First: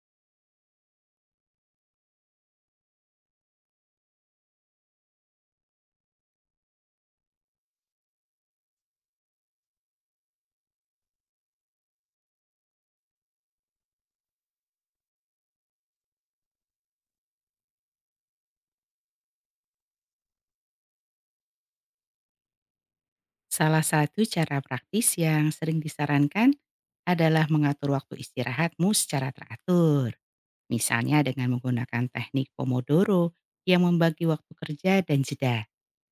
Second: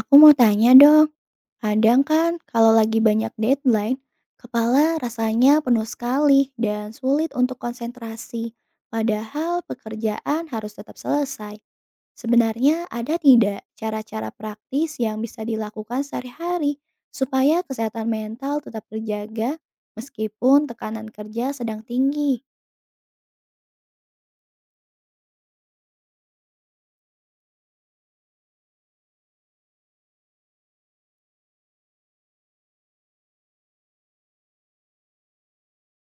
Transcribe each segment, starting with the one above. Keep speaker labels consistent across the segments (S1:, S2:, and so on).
S1: Aku mau tanya dong, kadang kan kalau lagi banyak deadline, kepala rasanya penuh sekali dan sulit untuk konsentrasi, padahal pekerjaan harus tetap selesai. Sebenarnya ada tidak cara-cara praktis yang bisa dilakukan sehari-hari supaya kesehatan mental tetap terjaga meskipun tekanan kerja sedang tinggi?
S2: Salah satu cara praktis yang sering disarankan adalah mengatur waktu istirahatmu secara teratur. Misalnya dengan menggunakan teknik Pomodoro yang membagi waktu kerja dan jeda.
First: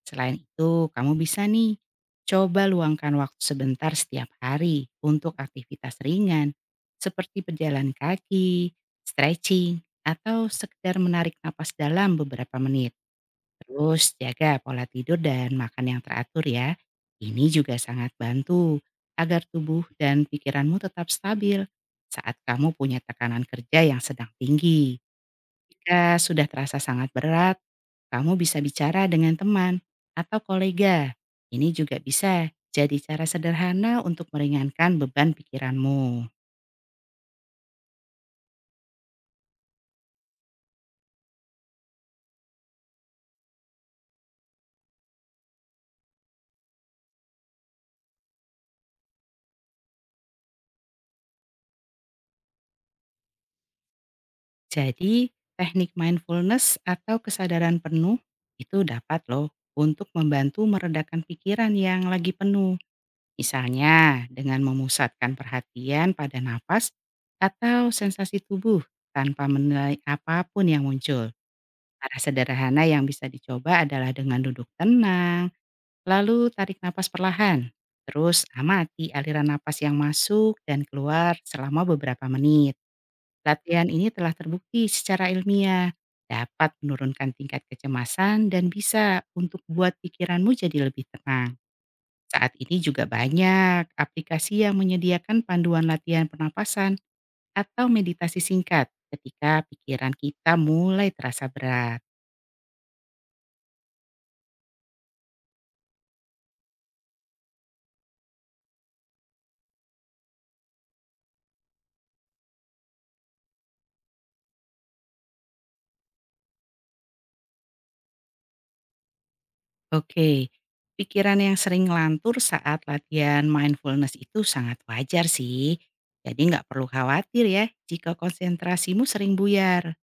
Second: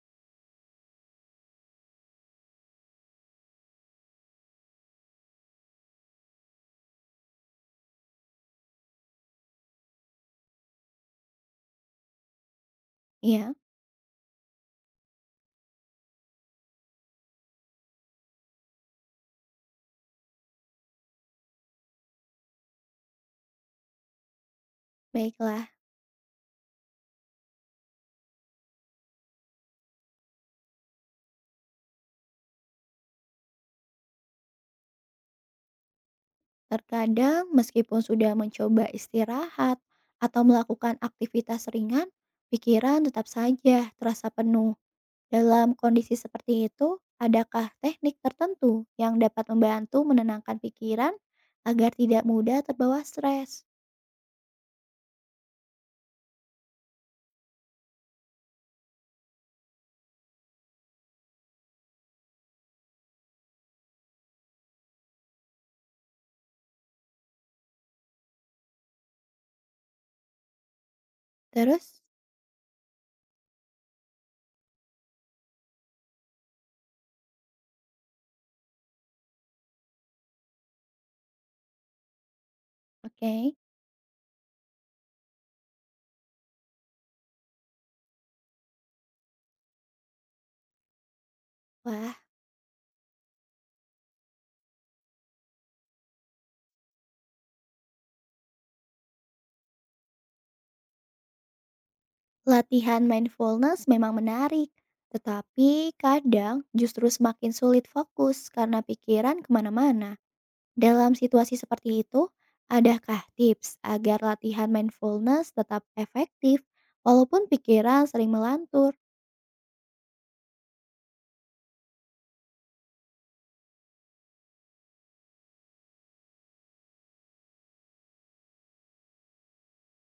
S2: Selain itu, kamu bisa nih coba luangkan waktu sebentar setiap hari untuk aktivitas ringan seperti berjalan kaki, stretching, atau sekedar menarik napas dalam beberapa menit.
S1: Ya,
S2: Terus jaga pola tidur dan makan yang teratur ya. Ini juga sangat bantu agar tubuh dan pikiranmu tetap stabil saat kamu punya tekanan kerja yang sedang tinggi.
S1: baiklah.
S2: Jika sudah terasa sangat berat, kamu bisa bicara dengan teman atau kolega. Ini juga bisa jadi cara sederhana untuk meringankan beban pikiranmu.
S1: Terkadang meskipun sudah mencoba istirahat atau melakukan aktivitas ringan, pikiran tetap saja terasa penuh. Dalam kondisi seperti itu, adakah teknik tertentu yang dapat membantu menenangkan pikiran agar tidak mudah terbawa stres?
S2: Jadi, teknik mindfulness atau kesadaran penuh itu dapat loh untuk membantu meredakan pikiran yang lagi penuh. Misalnya dengan memusatkan perhatian pada nafas atau sensasi tubuh tanpa menilai apapun yang muncul.
S1: Terus,
S2: Cara sederhana yang bisa dicoba adalah dengan duduk tenang, lalu tarik nafas perlahan. Terus amati aliran napas yang masuk dan keluar selama beberapa menit.
S1: oke,
S2: Latihan ini telah terbukti secara ilmiah dapat menurunkan tingkat kecemasan dan bisa untuk buat pikiranmu jadi lebih tenang.
S1: wah,
S2: Saat ini juga banyak aplikasi yang menyediakan panduan latihan pernapasan atau meditasi singkat ketika pikiran kita mulai terasa berat.
S1: latihan mindfulness memang menarik. Tetapi kadang justru semakin sulit fokus karena pikiran kemana-mana. Dalam situasi seperti itu, adakah tips agar latihan mindfulness tetap efektif walaupun pikiran sering melantur?
S2: Oke, pikiran yang sering ngelantur saat latihan mindfulness itu sangat wajar sih. Jadi nggak perlu khawatir ya jika konsentrasimu sering buyar.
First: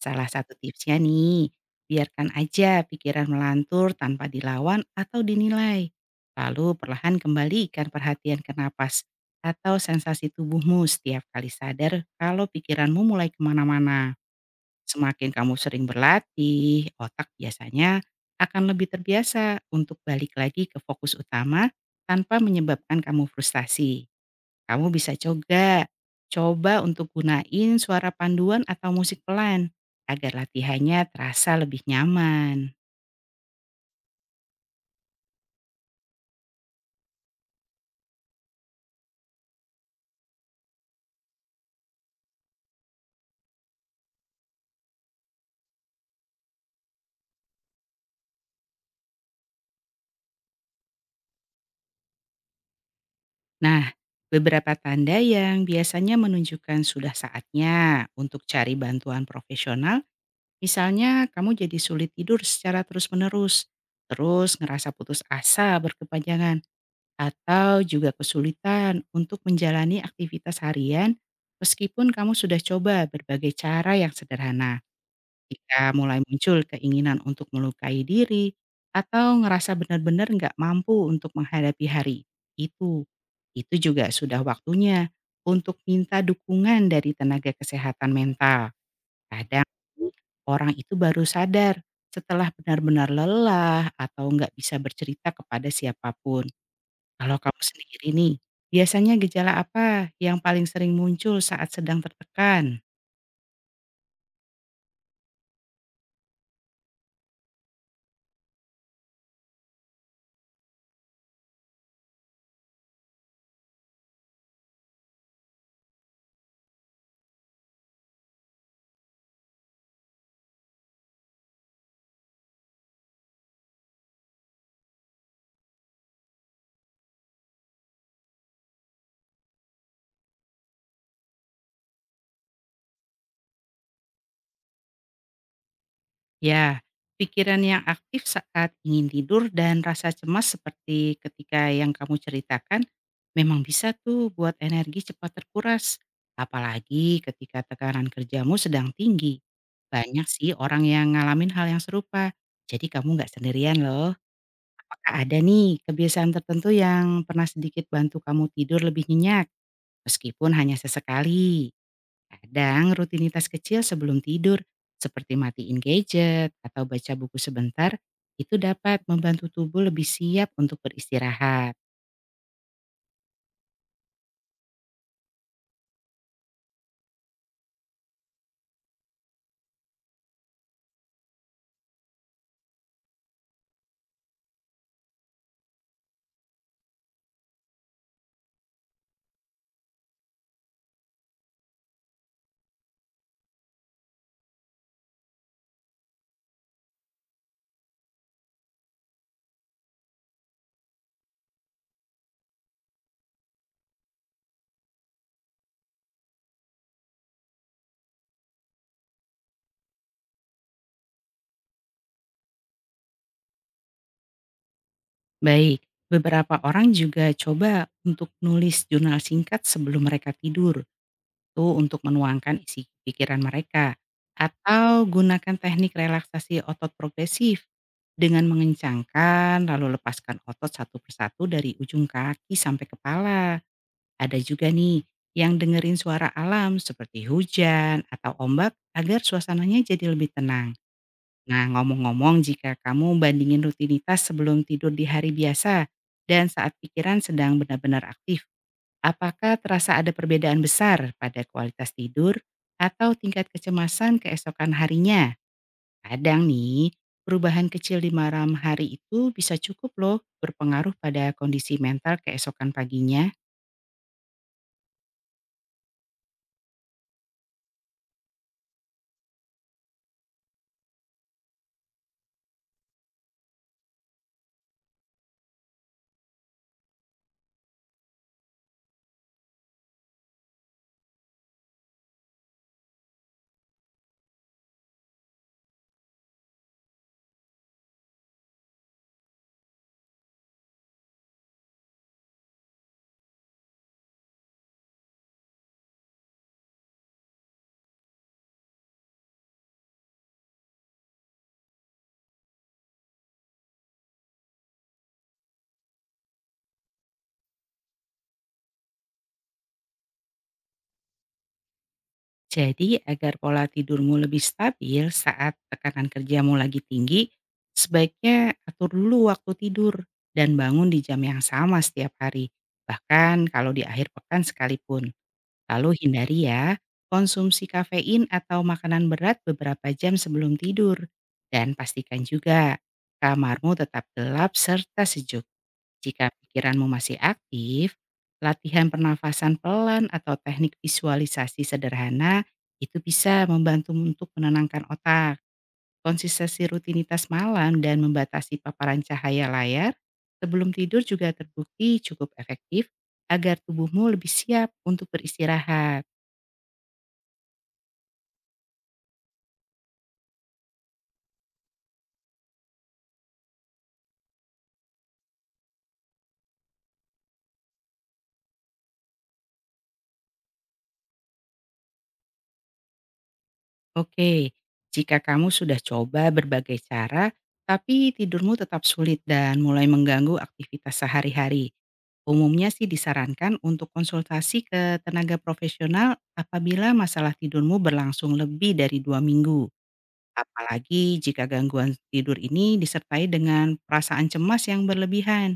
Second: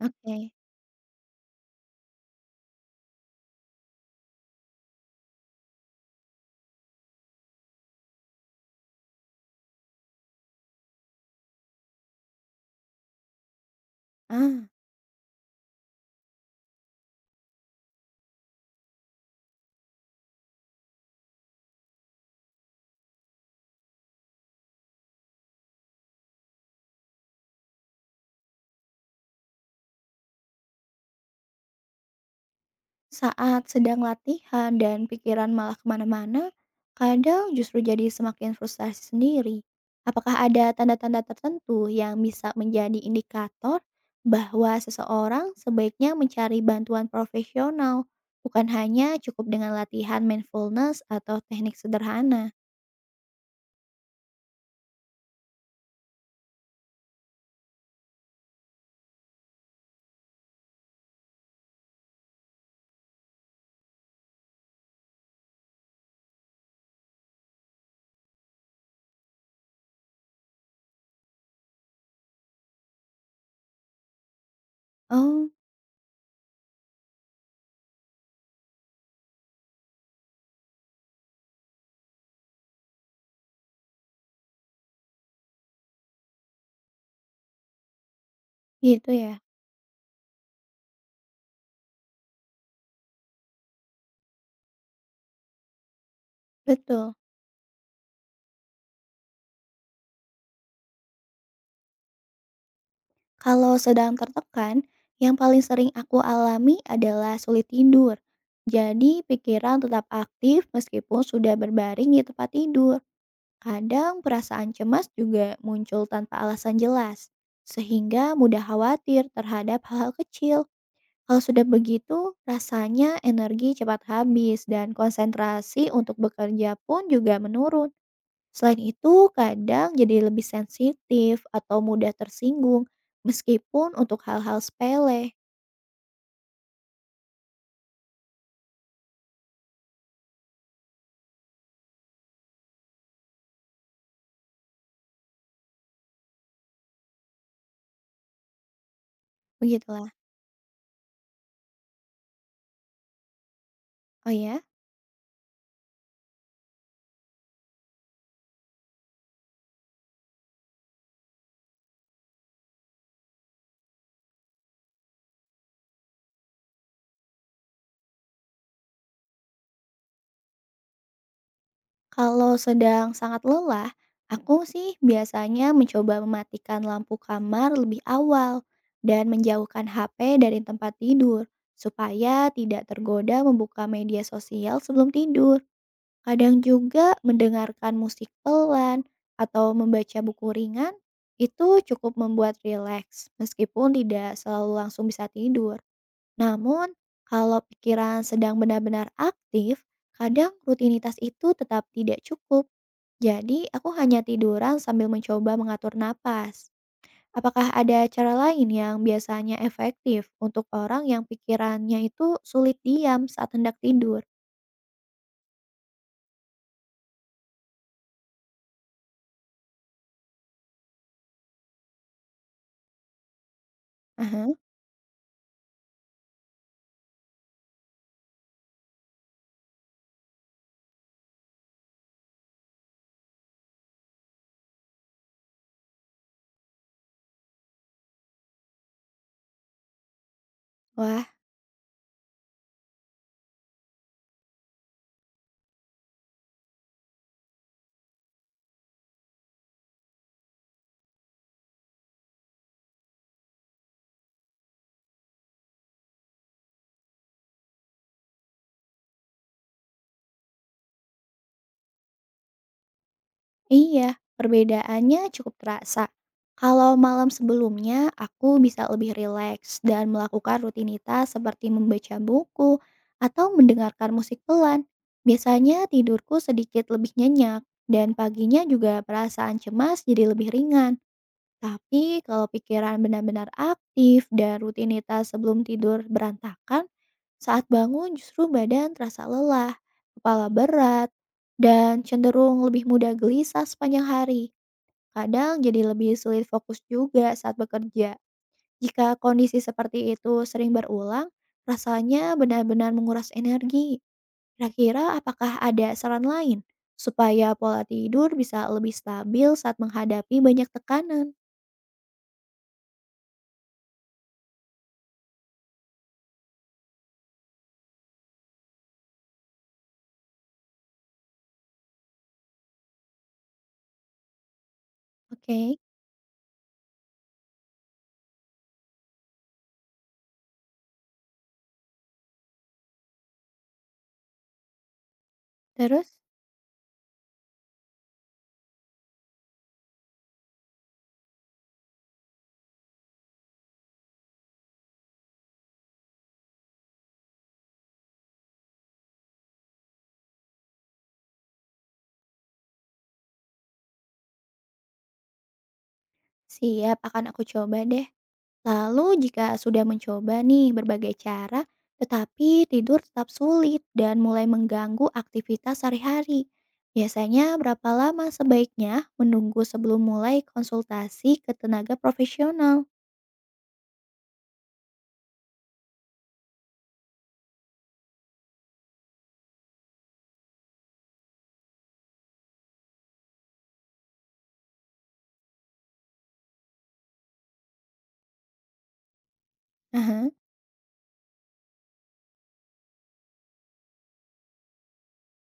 S2: Salah
S1: Oke.
S2: satu tipsnya nih, biarkan aja pikiran melantur tanpa dilawan atau dinilai. Lalu perlahan kembalikan perhatian ke napas atau sensasi tubuhmu setiap kali sadar kalau pikiranmu mulai kemana-mana.
S1: Ah,
S2: Semakin kamu sering berlatih, otak biasanya akan lebih terbiasa untuk balik lagi ke fokus utama tanpa menyebabkan kamu frustasi. Kamu bisa coba untuk gunain suara panduan atau musik pelan agar latihannya terasa lebih nyaman.
S1: saat sedang latihan dan pikiran malah kemana-mana, kadang justru jadi semakin frustrasi sendiri. Apakah ada tanda-tanda tertentu yang bisa menjadi indikator bahwa seseorang sebaiknya mencari bantuan profesional, bukan hanya cukup dengan latihan mindfulness atau teknik sederhana?
S2: Nah, beberapa tanda yang biasanya menunjukkan sudah saatnya untuk cari bantuan profesional, misalnya kamu jadi sulit tidur secara terus-menerus, terus ngerasa putus asa berkepanjangan, atau juga kesulitan untuk menjalani aktivitas harian meskipun kamu sudah coba berbagai cara yang sederhana.
S1: Oh.
S2: Jika mulai muncul keinginan untuk melukai diri atau ngerasa benar-benar nggak mampu untuk menghadapi hari itu, itu juga sudah waktunya untuk minta dukungan dari tenaga kesehatan mental.
S1: Gitu ya?
S2: Kadang orang itu baru sadar setelah benar-benar lelah atau nggak bisa bercerita kepada siapapun.
S1: Betul.
S2: Kalau kamu sendiri nih, biasanya gejala apa yang paling sering muncul saat sedang tertekan?
S1: Kalau sedang tertekan, yang paling sering aku alami adalah sulit tidur. Jadi pikiran tetap aktif meskipun sudah berbaring di tempat tidur. Kadang perasaan cemas juga muncul tanpa alasan jelas, sehingga mudah khawatir terhadap hal-hal kecil. Kalau sudah begitu, rasanya energi cepat habis dan konsentrasi untuk bekerja pun juga menurun. Selain itu, kadang jadi lebih sensitif atau mudah tersinggung, meskipun untuk hal-hal sepele,
S2: Ya, pikiran yang aktif saat ingin tidur dan rasa cemas seperti ketika yang kamu ceritakan memang bisa tuh buat energi cepat terkuras. Apalagi ketika tekanan kerjamu sedang tinggi.
S1: begitulah.
S2: Banyak sih orang yang ngalamin hal yang serupa. Jadi kamu nggak sendirian loh.
S1: Oh ya,
S2: Apakah ada nih kebiasaan tertentu yang pernah sedikit bantu kamu tidur lebih nyenyak? Meskipun hanya sesekali. Kadang rutinitas kecil sebelum tidur, seperti matiin gadget atau baca buku sebentar, itu dapat membantu tubuh lebih siap untuk beristirahat.
S1: kalau sedang sangat lelah, aku sih biasanya mencoba mematikan lampu kamar lebih awal dan menjauhkan HP dari tempat tidur, supaya tidak tergoda membuka media sosial sebelum tidur. Kadang juga mendengarkan musik pelan atau membaca buku ringan itu cukup membuat rileks meskipun tidak selalu langsung bisa tidur. Namun, kalau pikiran sedang benar-benar aktif, kadang rutinitas itu tetap tidak cukup. Jadi, aku hanya tiduran sambil mencoba mengatur napas. Apakah ada cara lain yang biasanya efektif untuk orang yang pikirannya itu sulit diam saat hendak tidur?
S2: Baik, beberapa orang juga coba untuk nulis jurnal singkat sebelum mereka tidur, tuh untuk menuangkan isi pikiran mereka.
S1: Aha.
S2: Atau gunakan teknik relaksasi otot progresif dengan mengencangkan lalu lepaskan otot satu persatu dari ujung kaki sampai kepala. Ada juga nih yang dengerin suara alam seperti hujan atau ombak agar suasananya jadi lebih tenang.
S1: Wah,
S2: Nah, ngomong-ngomong jika kamu bandingin rutinitas sebelum tidur di hari biasa dan saat pikiran sedang benar-benar aktif, apakah terasa ada perbedaan besar pada kualitas tidur atau tingkat kecemasan keesokan harinya? Kadang nih, perubahan kecil di malam hari itu bisa cukup loh berpengaruh pada kondisi mental keesokan paginya.
S1: iya, perbedaannya cukup terasa. Kalau malam sebelumnya, aku bisa lebih rileks dan melakukan rutinitas seperti membaca buku atau mendengarkan musik pelan. Biasanya tidurku sedikit lebih nyenyak, dan paginya juga perasaan cemas jadi lebih ringan. Tapi kalau pikiran benar-benar aktif dan rutinitas sebelum tidur berantakan, saat bangun justru badan terasa lelah, kepala berat, dan cenderung lebih mudah gelisah sepanjang hari. Kadang jadi lebih sulit fokus juga saat bekerja. Jika kondisi seperti itu sering berulang, rasanya benar-benar menguras energi. Kira-kira apakah ada saran lain supaya pola tidur bisa lebih stabil saat menghadapi banyak tekanan?
S2: Jadi agar pola tidurmu lebih stabil saat tekanan kerjamu lagi tinggi, sebaiknya atur dulu waktu tidur dan bangun di jam yang sama setiap hari, bahkan kalau di akhir pekan sekalipun.
S1: Oke.
S2: Lalu hindari ya konsumsi kafein atau makanan berat beberapa jam sebelum tidur. Dan pastikan juga kamarmu tetap gelap serta sejuk.
S1: Terus?
S2: Jika pikiranmu masih aktif, latihan pernafasan pelan atau teknik visualisasi sederhana itu bisa membantu untuk menenangkan otak. Konsistensi rutinitas malam dan membatasi paparan cahaya layar sebelum tidur juga terbukti cukup efektif agar tubuhmu lebih siap untuk beristirahat.
S1: Siap, akan aku coba deh. Lalu jika sudah mencoba nih berbagai cara, tetapi tidur tetap sulit dan mulai mengganggu aktivitas sehari-hari. Biasanya berapa lama sebaiknya menunggu sebelum mulai konsultasi ke tenaga profesional?
S2: Oke, jika kamu sudah coba berbagai cara, tapi tidurmu tetap sulit dan mulai mengganggu aktivitas sehari-hari, umumnya sih disarankan untuk konsultasi ke tenaga profesional apabila masalah tidurmu berlangsung lebih dari 2 minggu.
S1: Aha,
S2: Apalagi jika gangguan tidur ini disertai dengan perasaan cemas yang berlebihan,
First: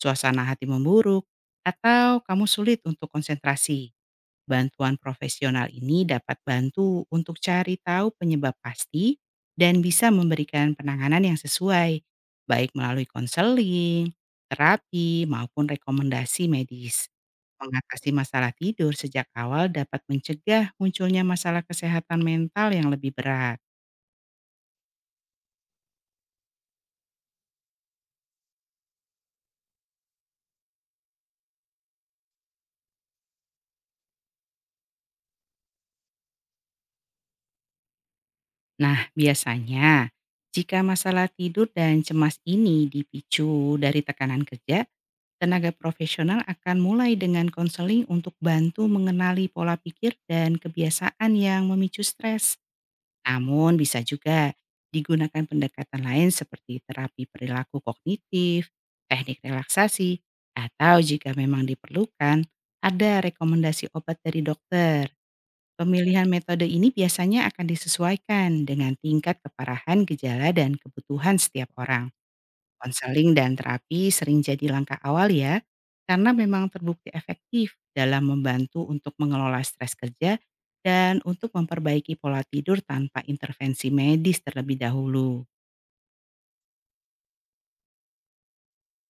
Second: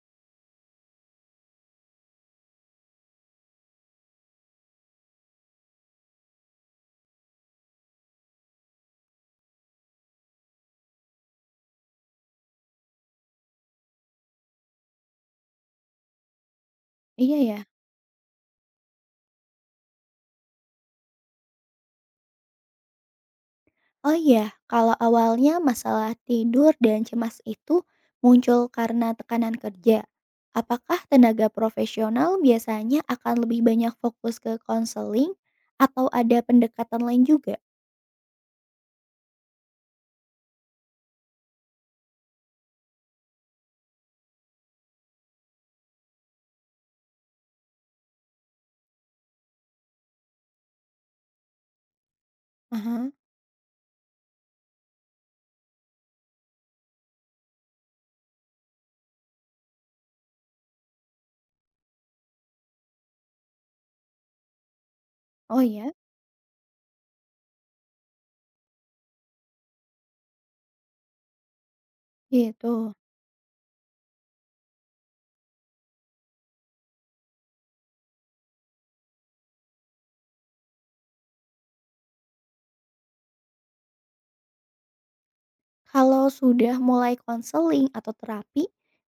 S2: suasana hati memburuk, atau kamu sulit untuk konsentrasi. Bantuan profesional ini dapat bantu untuk cari tahu penyebab pasti dan bisa memberikan penanganan yang sesuai, baik melalui konseling, terapi, maupun rekomendasi medis.
S1: iya ya.
S2: Mengatasi masalah tidur sejak awal dapat mencegah munculnya masalah kesehatan mental yang lebih berat.
S1: Oh iya, kalau awalnya masalah tidur dan cemas itu muncul karena tekanan kerja, apakah tenaga profesional biasanya akan lebih banyak fokus ke konseling atau ada pendekatan lain juga?
S2: Nah, biasanya jika masalah tidur dan cemas ini dipicu dari tekanan kerja, tenaga profesional akan mulai dengan konseling untuk bantu mengenali pola pikir dan kebiasaan yang memicu stres.
S1: Aha.
S2: Namun bisa juga digunakan pendekatan lain seperti terapi perilaku kognitif, teknik relaksasi, atau jika memang diperlukan, ada rekomendasi obat dari dokter.
S1: Oh ya,
S2: Pemilihan metode ini biasanya akan disesuaikan dengan tingkat keparahan gejala dan kebutuhan setiap orang.
S1: gitu.
S2: Konseling dan terapi sering jadi langkah awal ya, karena memang terbukti efektif dalam membantu untuk mengelola stres kerja dan untuk memperbaiki pola tidur tanpa intervensi medis terlebih dahulu.
S1: Kalau sudah mulai konseling atau terapi,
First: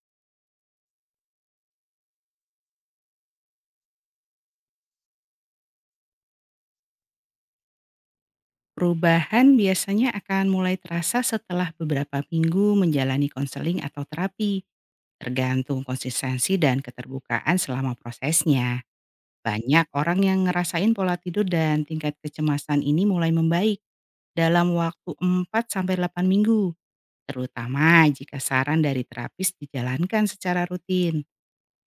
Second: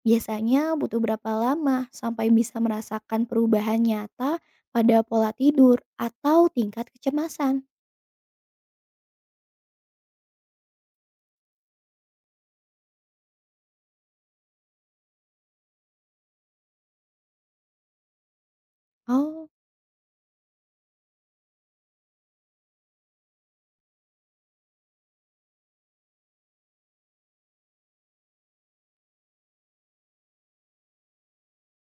S1: biasanya butuh berapa lama sampai bisa merasakan perubahan nyata pada pola tidur atau tingkat kecemasan?
S2: Perubahan biasanya akan mulai terasa setelah beberapa minggu menjalani konseling atau terapi, tergantung konsistensi dan keterbukaan selama prosesnya.
S1: Oh,
S2: Banyak orang yang ngerasain pola tidur dan tingkat kecemasan ini mulai membaik dalam waktu 4 sampai 8 minggu, terutama jika saran dari terapis dijalankan secara rutin.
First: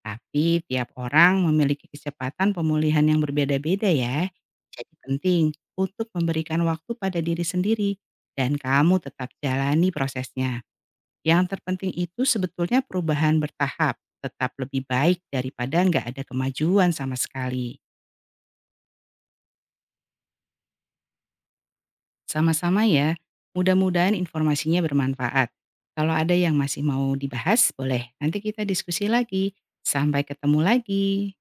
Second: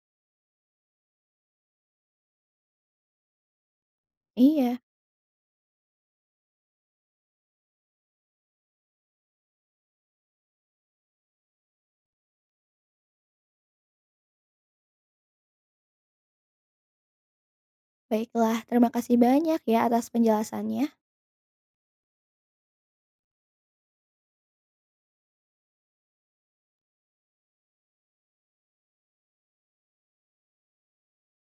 S2: Tapi tiap orang memiliki kecepatan pemulihan yang berbeda-beda ya.
S1: iya.
S2: Jadi penting untuk memberikan waktu pada diri sendiri dan kamu tetap jalani prosesnya. Yang terpenting itu sebetulnya perubahan bertahap, tetap lebih baik daripada nggak ada kemajuan sama sekali.
S1: Baiklah, terima kasih banyak ya atas penjelasannya.
S2: Sama-sama ya. Mudah-mudahan informasinya bermanfaat. Kalau ada yang masih mau dibahas, boleh. Nanti kita diskusi lagi. Sampai ketemu lagi.